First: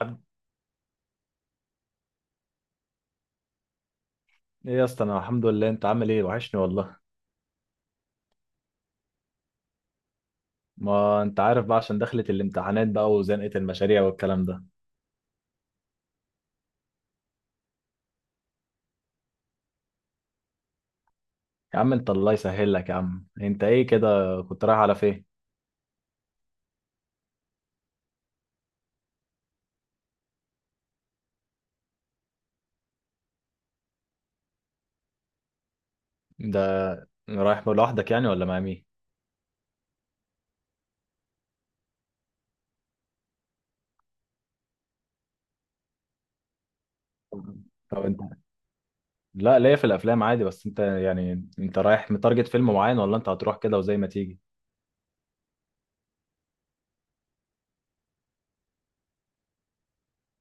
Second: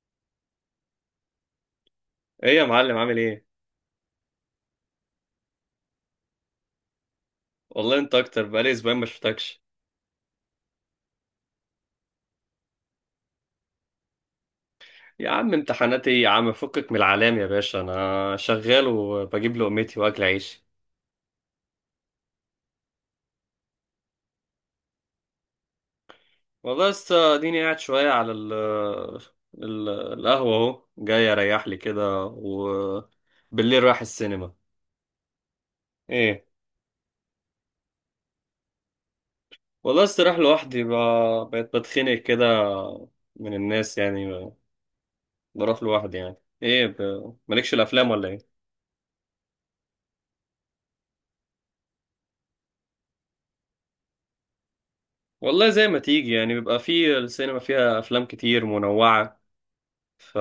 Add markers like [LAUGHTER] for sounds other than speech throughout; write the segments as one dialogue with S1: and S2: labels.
S1: عبد-
S2: ايه يا معلم؟ عامل ايه؟
S1: ايه يا اسطى، انا الحمد لله. انت عامل ايه؟ وحشني والله.
S2: والله انت اكتر، بقالي اسبوعين ما شفتكش.
S1: ما انت عارف بقى عشان دخلت الامتحانات بقى وزنقة المشاريع والكلام ده.
S2: يا عم امتحاناتي ايه يا عم، فكك من العلام يا باشا، انا شغال وبجيب لقمتي واكل عيشي.
S1: يا عم انت الله يسهل لك. يا عم انت ايه كده؟ كنت رايح على فين؟
S2: والله لسه اديني قاعد شويه على القهوه، اهو جاي اريح لي كده وبالليل رايح السينما. ايه.
S1: ده رايح لوحدك يعني ولا مع مين؟
S2: والله لسه رايح لوحدي، بقيت بتخنق كده من الناس يعني، بروح لوحدي يعني. ايه، مالكش
S1: طب
S2: الافلام
S1: انت،
S2: ولا ايه؟
S1: لا ليا في الافلام عادي، بس انت يعني انت رايح متارجت فيلم معين ولا انت هتروح كده وزي ما تيجي؟
S2: والله زي ما تيجي يعني، بيبقى في السينما فيها افلام كتير منوعة، ف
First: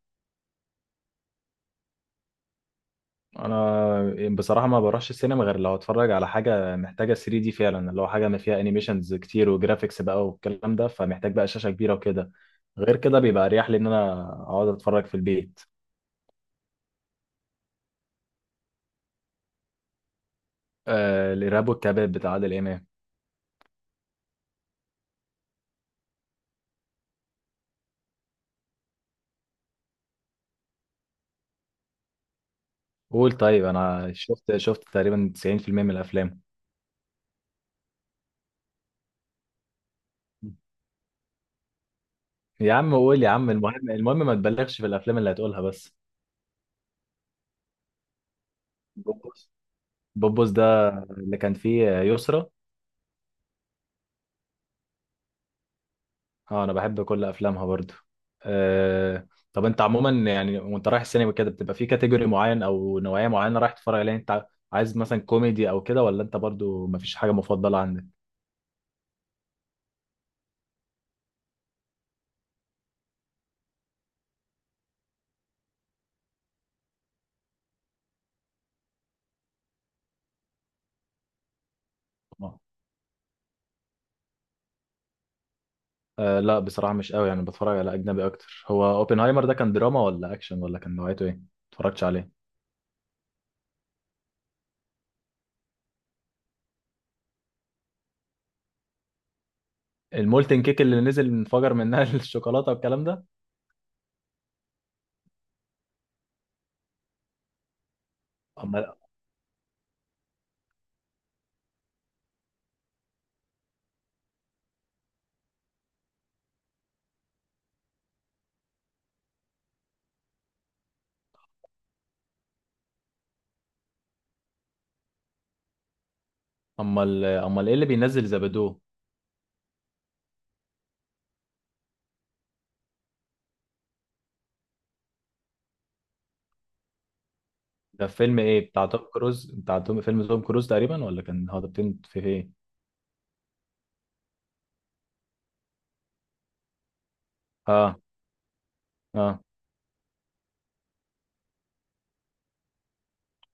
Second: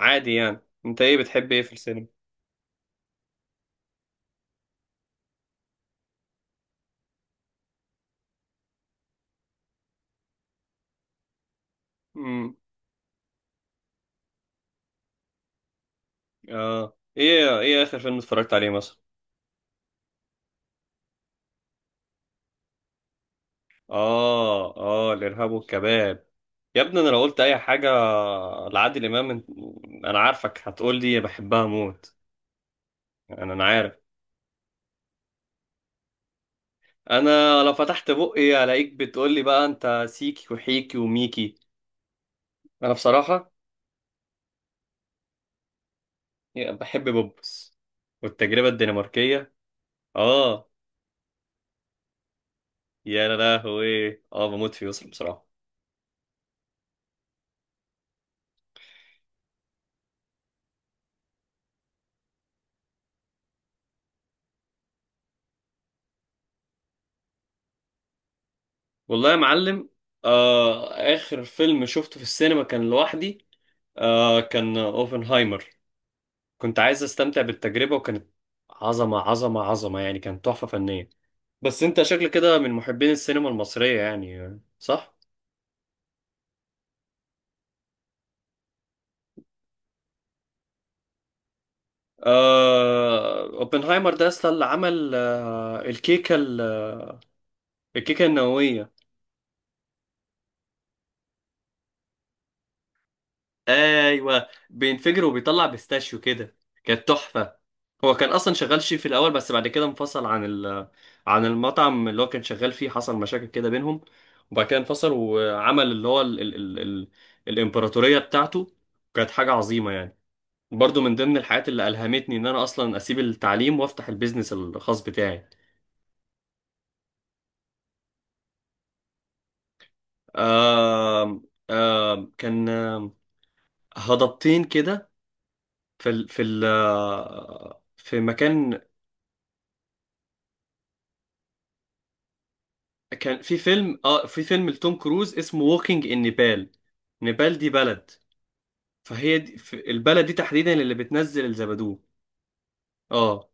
S2: عادي يعني. انت ايه بتحب ايه في السينما؟
S1: انا بصراحه ما بروحش السينما غير لو اتفرج على حاجه محتاجه 3 دي فعلا، اللي هو حاجه ما فيها انيميشنز كتير وجرافيكس بقى والكلام ده، فمحتاج بقى شاشه كبيره وكده.
S2: امم.
S1: غير كده بيبقى اريح لي ان انا اقعد اتفرج في البيت.
S2: اه، ايه اخر فيلم اتفرجت عليه مثلا؟
S1: آه، الارهاب والكباب بتاع عادل امام.
S2: اه اه، الارهاب والكباب. يا ابني، انا لو قلت اي حاجه لعادل امام، انا عارفك هتقول لي بحبها موت.
S1: قول
S2: انا
S1: طيب،
S2: عارف،
S1: انا شفت تقريبا 90% من الافلام.
S2: انا لو فتحت بقي الاقيك بتقول لي بقى انت سيكي وحيكي وميكي.
S1: يا
S2: انا
S1: عم قول يا عم،
S2: بصراحه
S1: المهم ما تبالغش في الافلام اللي هتقولها بس.
S2: بحب بوبس والتجربه
S1: بوبوس،
S2: الدنماركيه.
S1: بوبوس ده
S2: اه،
S1: اللي كان فيه يسرا؟
S2: يا لهوي اه، بموت فيه يسرا بصراحه.
S1: اه، انا بحب كل افلامها برضو. آه طب انت عموما يعني وانت رايح السينما كده بتبقى في كاتيجوري معين او نوعية معينة رايح تتفرج عليها؟ انت عايز مثلا كوميدي او كده، ولا انت برضو مفيش حاجة مفضلة عندك؟
S2: والله يا معلم، آخر فيلم شفته في السينما كان لوحدي. كان أوبنهايمر، كنت عايز أستمتع بالتجربة، وكانت عظمة عظمة عظمة يعني، كانت تحفة فنية. بس أنت شكل كده
S1: آه.
S2: من محبين السينما المصرية يعني، صح؟
S1: آه لا، بصراحة مش قوي، يعني بتفرج على أجنبي أكتر. هو أوبنهايمر ده كان دراما ولا أكشن ولا كان نوعيته إيه؟ متفرجتش عليه.
S2: أوبنهايمر ده أصلا اللي عمل الكيكة النووية.
S1: المولتن كيك اللي نزل انفجر منها [LAUGHS] الشوكولاتة والكلام ده.
S2: ايوه، بينفجر وبيطلع بيستاشيو كده، كانت تحفه. هو كان اصلا شغال
S1: أمال
S2: شيف في الاول، بس بعد كده انفصل عن عن المطعم اللي هو كان شغال فيه، حصل مشاكل كده بينهم، وبعد كده انفصل وعمل اللي هو الامبراطوريه بتاعته، كانت حاجه عظيمه يعني. برضو من ضمن الحاجات اللي الهمتني ان انا اصلا اسيب التعليم وافتح البيزنس الخاص بتاعي.
S1: أمال إيه اللي بينزل زبدو؟
S2: كان هضبتين كده في ال... في ال...
S1: ده
S2: في
S1: فيلم إيه؟
S2: مكان.
S1: بتاع توم كروز؟ بتاع توم، فيلم توم كروز تقريبا، ولا كان هو ده في إيه؟
S2: كان في فيلم لتوم كروز اسمه ووكينج ان نيبال، نيبال دي
S1: اه،
S2: بلد، فهي
S1: اه.
S2: دي، في البلد دي تحديدا اللي بتنزل الزبدو. اه.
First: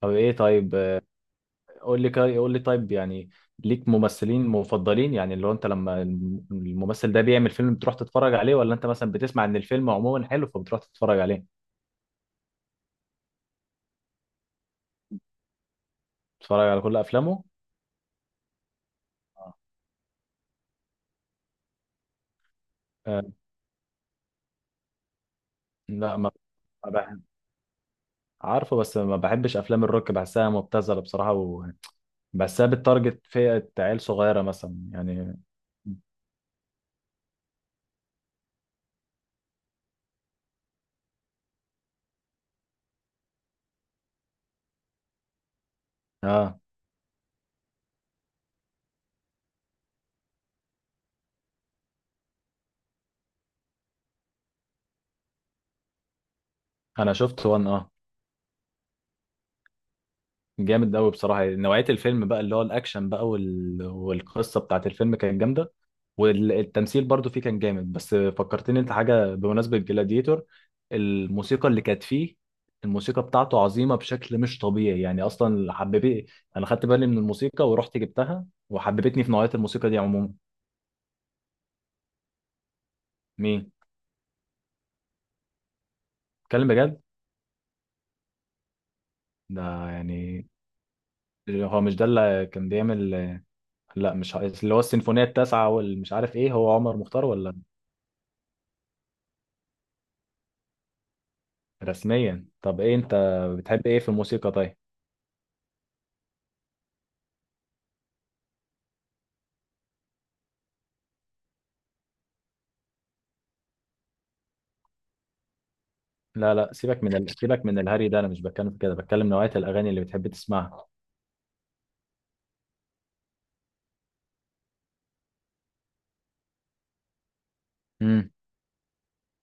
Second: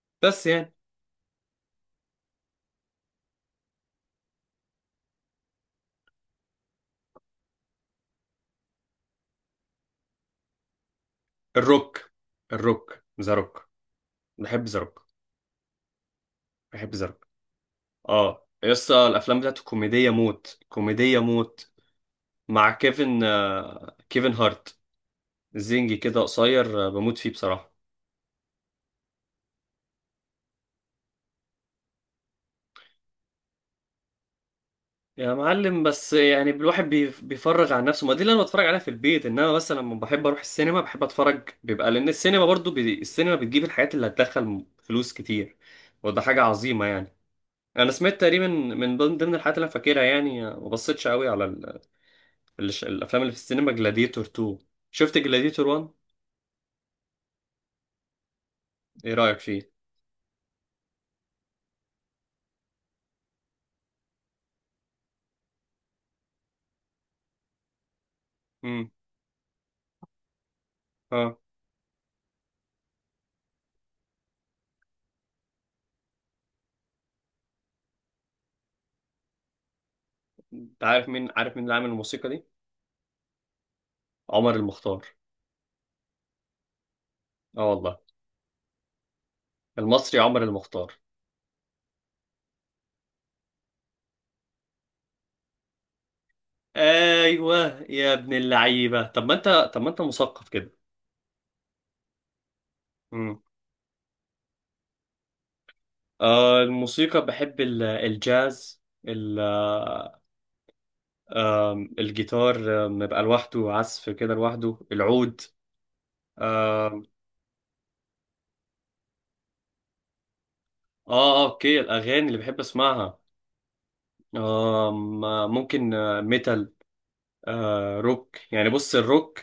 S1: طب ايه
S2: بس يعني
S1: طيب، قول لي طيب يعني، ليك ممثلين مفضلين يعني اللي هو انت لما الممثل ده بيعمل فيلم بتروح تتفرج عليه، ولا انت مثلا بتسمع ان الفيلم عموما حلو فبتروح تتفرج عليه؟
S2: الروك الروك، ذا روك، بحب ذا روك،
S1: تتفرج على
S2: بحب
S1: كل
S2: ذا روك.
S1: افلامه؟
S2: اه يسطا، الافلام بتاعته كوميديه موت، كوميديه موت، مع
S1: آه
S2: كيفن هارت، زنجي
S1: لا،
S2: كده
S1: ما
S2: قصير،
S1: ما بح-
S2: بموت فيه بصراحه.
S1: عارفه، بس ما بحبش افلام الروك، بحسها مبتذله بصراحه، وبحسها بتارجت فئه عيال صغيره مثلا
S2: يا
S1: يعني.
S2: معلم بس يعني الواحد بيفرغ عن نفسه، ما دي اللي انا بتفرج عليها في البيت، انما بس لما بحب اروح السينما بحب اتفرج، بيبقى لان السينما برضو السينما بتجيب الحاجات اللي هتدخل فلوس كتير، وده حاجة
S1: اه
S2: عظيمة يعني. انا سمعت تقريبا من ضمن الحاجات اللي انا فاكرها يعني، ما بصيتش قوي على الافلام اللي في السينما، جلاديتور 2. شفت جلاديتور 1؟
S1: انا شفت وان، اه.
S2: ايه رأيك فيه؟
S1: جامد قوي بصراحه، يعني نوعيه الفيلم بقى اللي هو الاكشن بقى والقصه بتاعت الفيلم كانت جامده، والتمثيل برضو فيه كان جامد. بس فكرتني
S2: امم.
S1: انت حاجه بمناسبه جلاديتور،
S2: اه،
S1: الموسيقى اللي كانت فيه. الموسيقى بتاعته عظيمه بشكل مش طبيعي يعني، اصلا حبيبي انا خدت بالي من الموسيقى ورحت جبتها وحببتني في نوعيه الموسيقى دي عموما.
S2: انت عارف مين اللي عامل الموسيقى دي؟
S1: مين؟
S2: عمر المختار.
S1: اتكلم بجد؟
S2: اه والله،
S1: ده
S2: المصري عمر
S1: يعني،
S2: المختار.
S1: هو مش ده اللي كان بيعمل، لا مش اللي هو السيمفونيه التاسعه والمش عارف ايه؟ هو عمر مختار ولا؟
S2: ايوه يا ابن اللعيبه، طب ما انت مثقف كده.
S1: رسميا. طب ايه انت
S2: امم.
S1: بتحب ايه في الموسيقى طيب؟
S2: آه الموسيقى، بحب الجاز، ال آه الجيتار، يبقى لوحده، عزف كده لوحده، العود.
S1: لا لا،
S2: آم،
S1: سيبك من الهري ده، انا مش بتكلم في كده، بتكلم نوعية الاغاني اللي بتحب تسمعها.
S2: اه آه، اوكي، الاغاني اللي بحب اسمعها، آم، آه، ممكن ميتال،
S1: امم.
S2: روك يعني، بص الروك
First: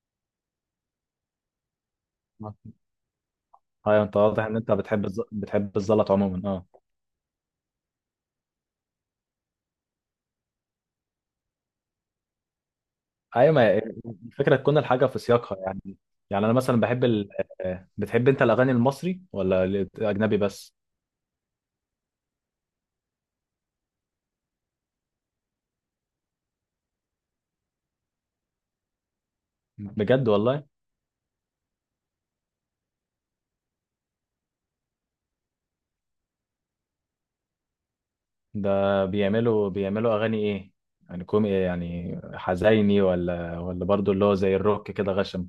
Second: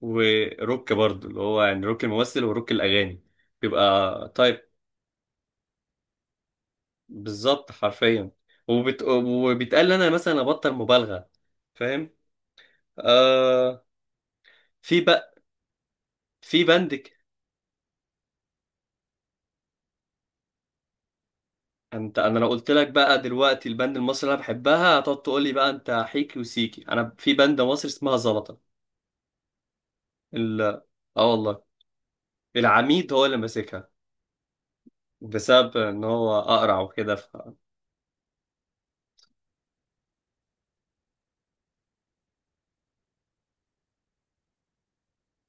S2: وروك برضه، اللي هو يعني روك الممثل وروك الاغاني، بيبقى
S1: ايوه انت واضح ان انت بتحب الزلط عموما، اه.
S2: بالظبط حرفيا، وبيتقال انا مثلا ابطل مبالغه، فاهم؟
S1: ايوه، ما هي-
S2: آه
S1: الفكرة تكون
S2: في
S1: الحاجة في
S2: بقى،
S1: سياقها يعني. يعني انا
S2: في
S1: مثلا
S2: بندك.
S1: آه، بتحب انت الاغاني المصري ولا الاجنبي بس؟
S2: انت انا لو قلت لك بقى دلوقتي البند المصري اللي انا بحبها، هتقعد تقول لي بقى انت حيكي وسيكي، انا في بند مصري اسمها زلطه.
S1: بجد
S2: ال...
S1: والله؟
S2: اه والله، العميد هو اللي ماسكها، بسبب ان هو اقرع وكده.
S1: ده بيعملوا اغاني ايه يعني؟ كوم إيه؟ يعني حزيني ولا، ولا برضو اللي هو زي الروك كده غشم؟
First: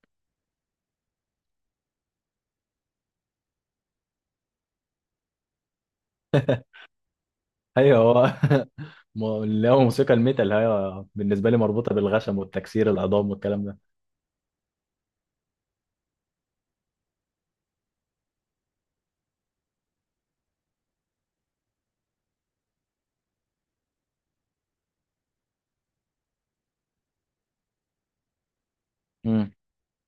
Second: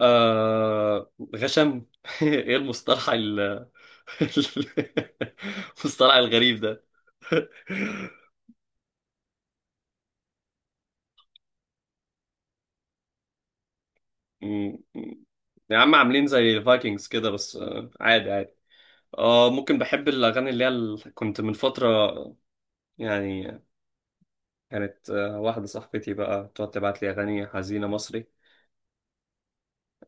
S2: غشم [LAUGHS] ايه المصطلح [LAUGHS] المصطلح الغريب
S1: [LAUGHS]
S2: ده.
S1: ايوه هو
S2: [LAUGHS]
S1: [LAUGHS] اللي هو موسيقى الميتال هي بالنسبة لي مربوطة بالغشم والتكسير العظام والكلام ده.
S2: مم. مم. يا عم، عاملين زي الفايكنجز كده بس، عادي عادي. اه ممكن، بحب الاغاني اللي هي كنت من فتره يعني، كانت واحده صاحبتي بقى تقعد تبعت لي اغاني حزينه مصري،
S1: مم.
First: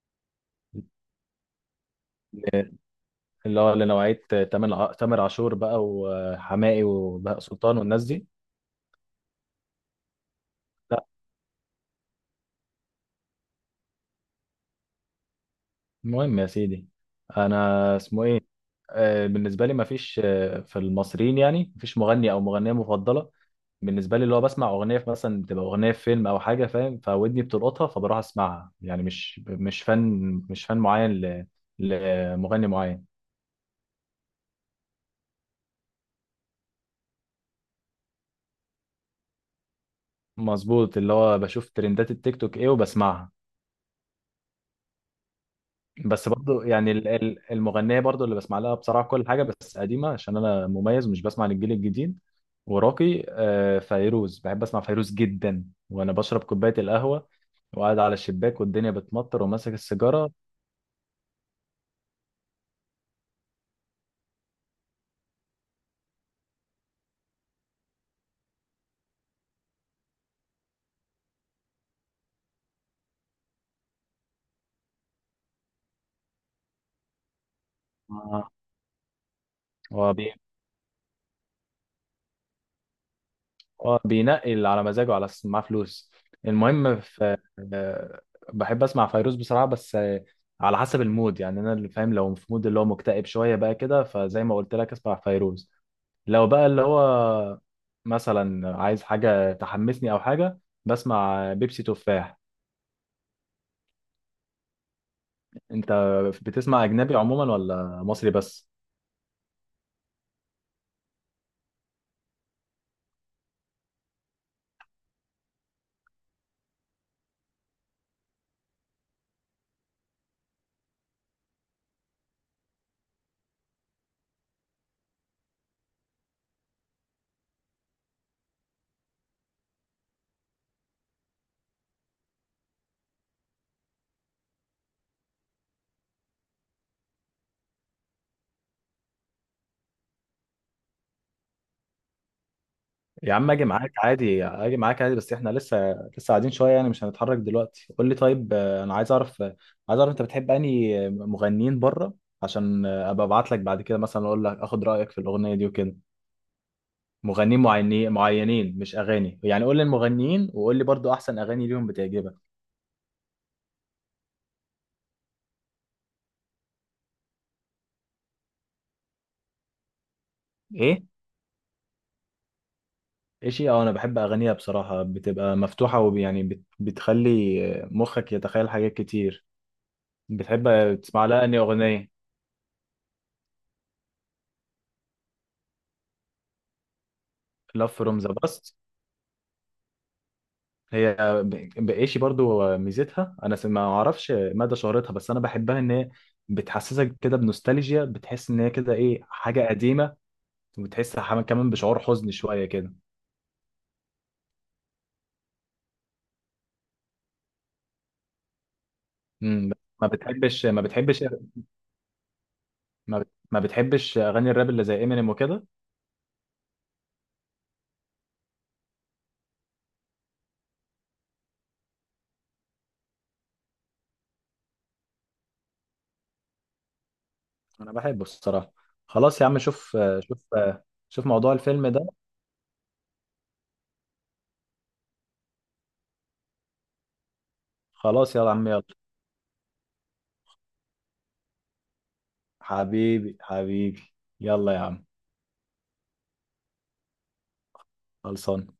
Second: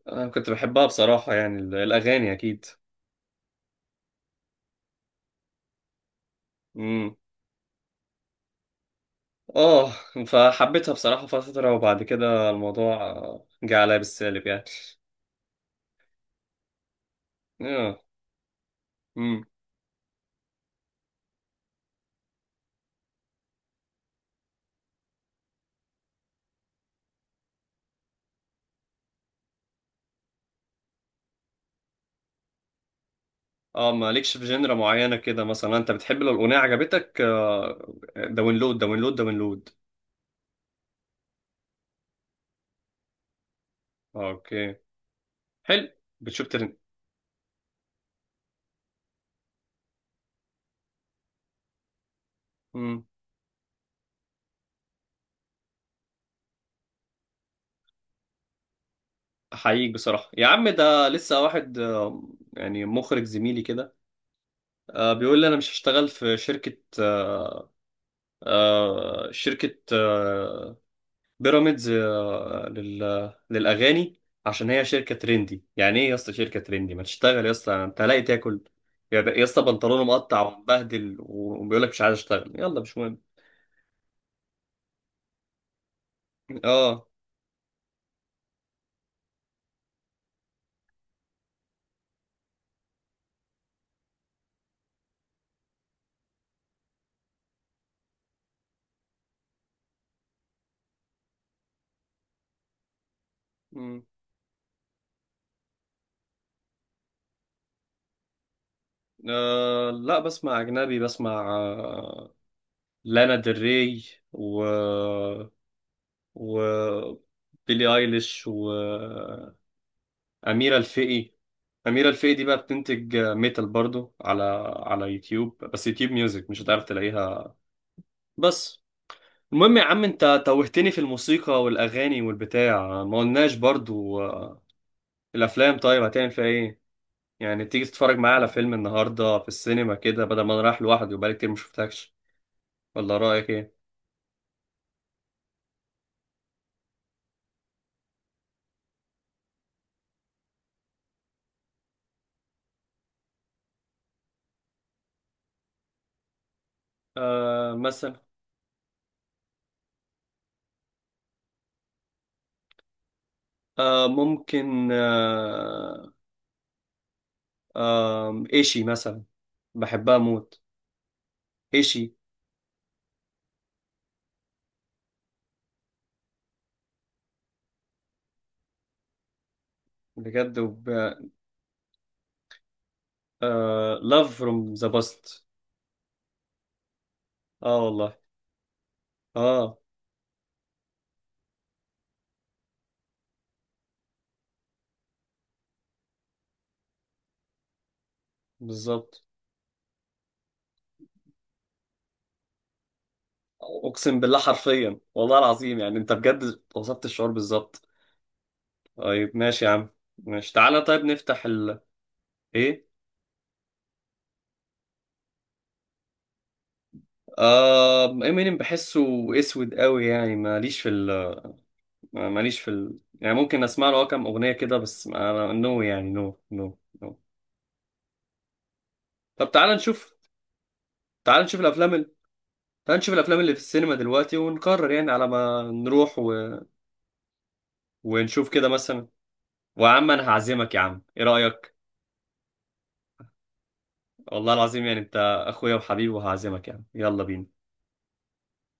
S2: انا كنت بحبها بصراحه يعني، الاغاني اكيد.
S1: اللي هو لنوعية تامر عاشور بقى وحماقي
S2: امم.
S1: وبهاء سلطان والناس دي.
S2: اه. فحبيتها
S1: لا.
S2: بصراحه فتره، وبعد كده الموضوع جه عليا بالسالب يعني.
S1: المهم يا سيدي، انا
S2: اه.
S1: اسمه ايه، آه،
S2: امم.
S1: بالنسبة لي مفيش، آه، في المصريين يعني مفيش مغني او مغنية مفضلة. بالنسبة لي اللي هو بسمع اغنية في مثلا، بتبقى اغنية في فيلم او حاجة، فاهم، فودني بتلقطها فبروح اسمعها، يعني مش فن، مش فن معين لمغني معين.
S2: اه، مالكش في جنرا معينه كده مثلا؟ انت بتحب لو الاغنيه عجبتك، داونلود داونلود داونلود.
S1: مظبوط، اللي هو بشوف ترندات التيك توك ايه وبسمعها.
S2: اوكي، حلو.
S1: بس
S2: بتشوف
S1: برضو
S2: ترند.
S1: يعني المغنيه برضو اللي بسمع لها بصراحه كل حاجه بس قديمه، عشان انا مميز مش بسمع للجيل الجديد
S2: امم.
S1: وراقي. آه، فيروز، بحب اسمع فيروز جدا وانا بشرب كوبايه القهوه وقاعد على الشباك والدنيا بتمطر وماسك
S2: احييك
S1: السيجاره.
S2: بصراحه يا عم، ده لسه واحد يعني مخرج زميلي كده، بيقول لي انا مش هشتغل في شركه بيراميدز للاغاني، عشان هي شركه ترندي. يعني ايه يا اسطى شركه ترندي؟ ما تشتغل يا اسطى، انت لاقي تاكل. يا اسطى، بنطلونه
S1: آه.
S2: مقطع ومبهدل وبيقول لك مش عايز اشتغل، يلا مش مهم.
S1: اه بينقي اللي على مزاجه على اساس إن معاه فلوس. المهم
S2: اه.
S1: في، آه، بحب اسمع فيروز بصراحه، بس آه، على حسب المود يعني. انا اللي فاهم لو في مود اللي هو مكتئب شويه بقى كده فزي ما قلت لك اسمع فيروز. لو بقى اللي هو مثلا عايز حاجه تحمسني او حاجه، بسمع بيبسي تفاح.
S2: مم.
S1: انت بتسمع اجنبي عموما ولا مصري بس؟
S2: لا، بسمع أجنبي، بسمع لانا ديل ري، و و بيلي ايليش، واميره الفقي. اميره الفقي دي بقى بتنتج ميتال برضو، على يوتيوب، بس يوتيوب ميوزك مش هتعرف تلاقيها. بس المهم يا عم، انت توهتني في الموسيقى والاغاني والبتاع، ما قلناش برضو الافلام، طيب هتعمل فيها ايه؟ يعني تيجي تتفرج معايا على فيلم النهارده في السينما كده، بدل ما انا رايح لوحدي وبقالي كتير ما شفتكش، ولا
S1: يا
S2: رايك
S1: عم اجي
S2: ايه؟
S1: معاك عادي، اجي معاك عادي، بس احنا لسه قاعدين شويه يعني مش هنتحرك دلوقتي. قول لي طيب، آه، انا عايز اعرف، آه، عايز اعرف انت بتحب انهي مغنيين بره، عشان آه، ابقى ابعت لك بعد كده مثلا اقول لك اخد رايك في الاغنيه دي وكده. مغنيين معينين
S2: مثلا
S1: معينين مش اغاني يعني، قول لي المغنيين وقول لي برضو احسن اغاني ليهم بتعجبك.
S2: ممكن ايشي مثلا، بحبها موت
S1: ايه؟
S2: ايشي.
S1: ايه شيء، اه انا بحب اغانيها بصراحه، بتبقى مفتوحه ويعني بتخلي آه، مخك يتخيل حاجات كتير.
S2: بجد،
S1: بتحب تسمع لها انهي اغنيه؟
S2: love from the past. اه
S1: Love
S2: والله.
S1: from the past.
S2: اه،
S1: هي، بقيشي برضو ميزتها، انا ما اعرفش مدى شهرتها، بس انا بحبها ان هي بتحسسك كده بنوستالجيا، بتحس ان هي كده ايه،
S2: بالظبط.
S1: حاجه قديمه، وبتحس كمان بشعور حزن شويه كده.
S2: اقسم بالله، حرفيا، والله العظيم يعني انت بجد وصفت الشعور بالظبط. طيب ماشي يا
S1: امم.
S2: عم.
S1: ما
S2: ماشي،
S1: بتحبش
S2: تعالى
S1: ما
S2: طيب
S1: بتحبش
S2: نفتح ال، ايه؟
S1: ما بتحبش اغاني الراب اللي زي امينيم وكده؟
S2: امينيم، بحسه اسود قوي يعني، ماليش في ال، يعني ممكن اسمع له كام اغنيه كده، بس انا نو يعني، نو نو نو.
S1: انا بحبه الصراحه. خلاص يا
S2: طب
S1: عم،
S2: تعالى نشوف.
S1: شوف
S2: تعال
S1: موضوع
S2: نشوف
S1: الفيلم
S2: الافلام
S1: ده.
S2: تعال نشوف الافلام اللي في السينما دلوقتي، ونقرر يعني على ما نروح.
S1: خلاص يلا
S2: ونشوف
S1: يا عم
S2: كده
S1: يلا،
S2: مثلا. ويا عم انا هعزمك يا عم، ايه رايك؟
S1: حبيبي حبيبي،
S2: والله
S1: يلا يا
S2: العظيم، يعني
S1: عم،
S2: انت اخويا وحبيبي، وهعزمك يا عم، يلا بينا.
S1: خلصان.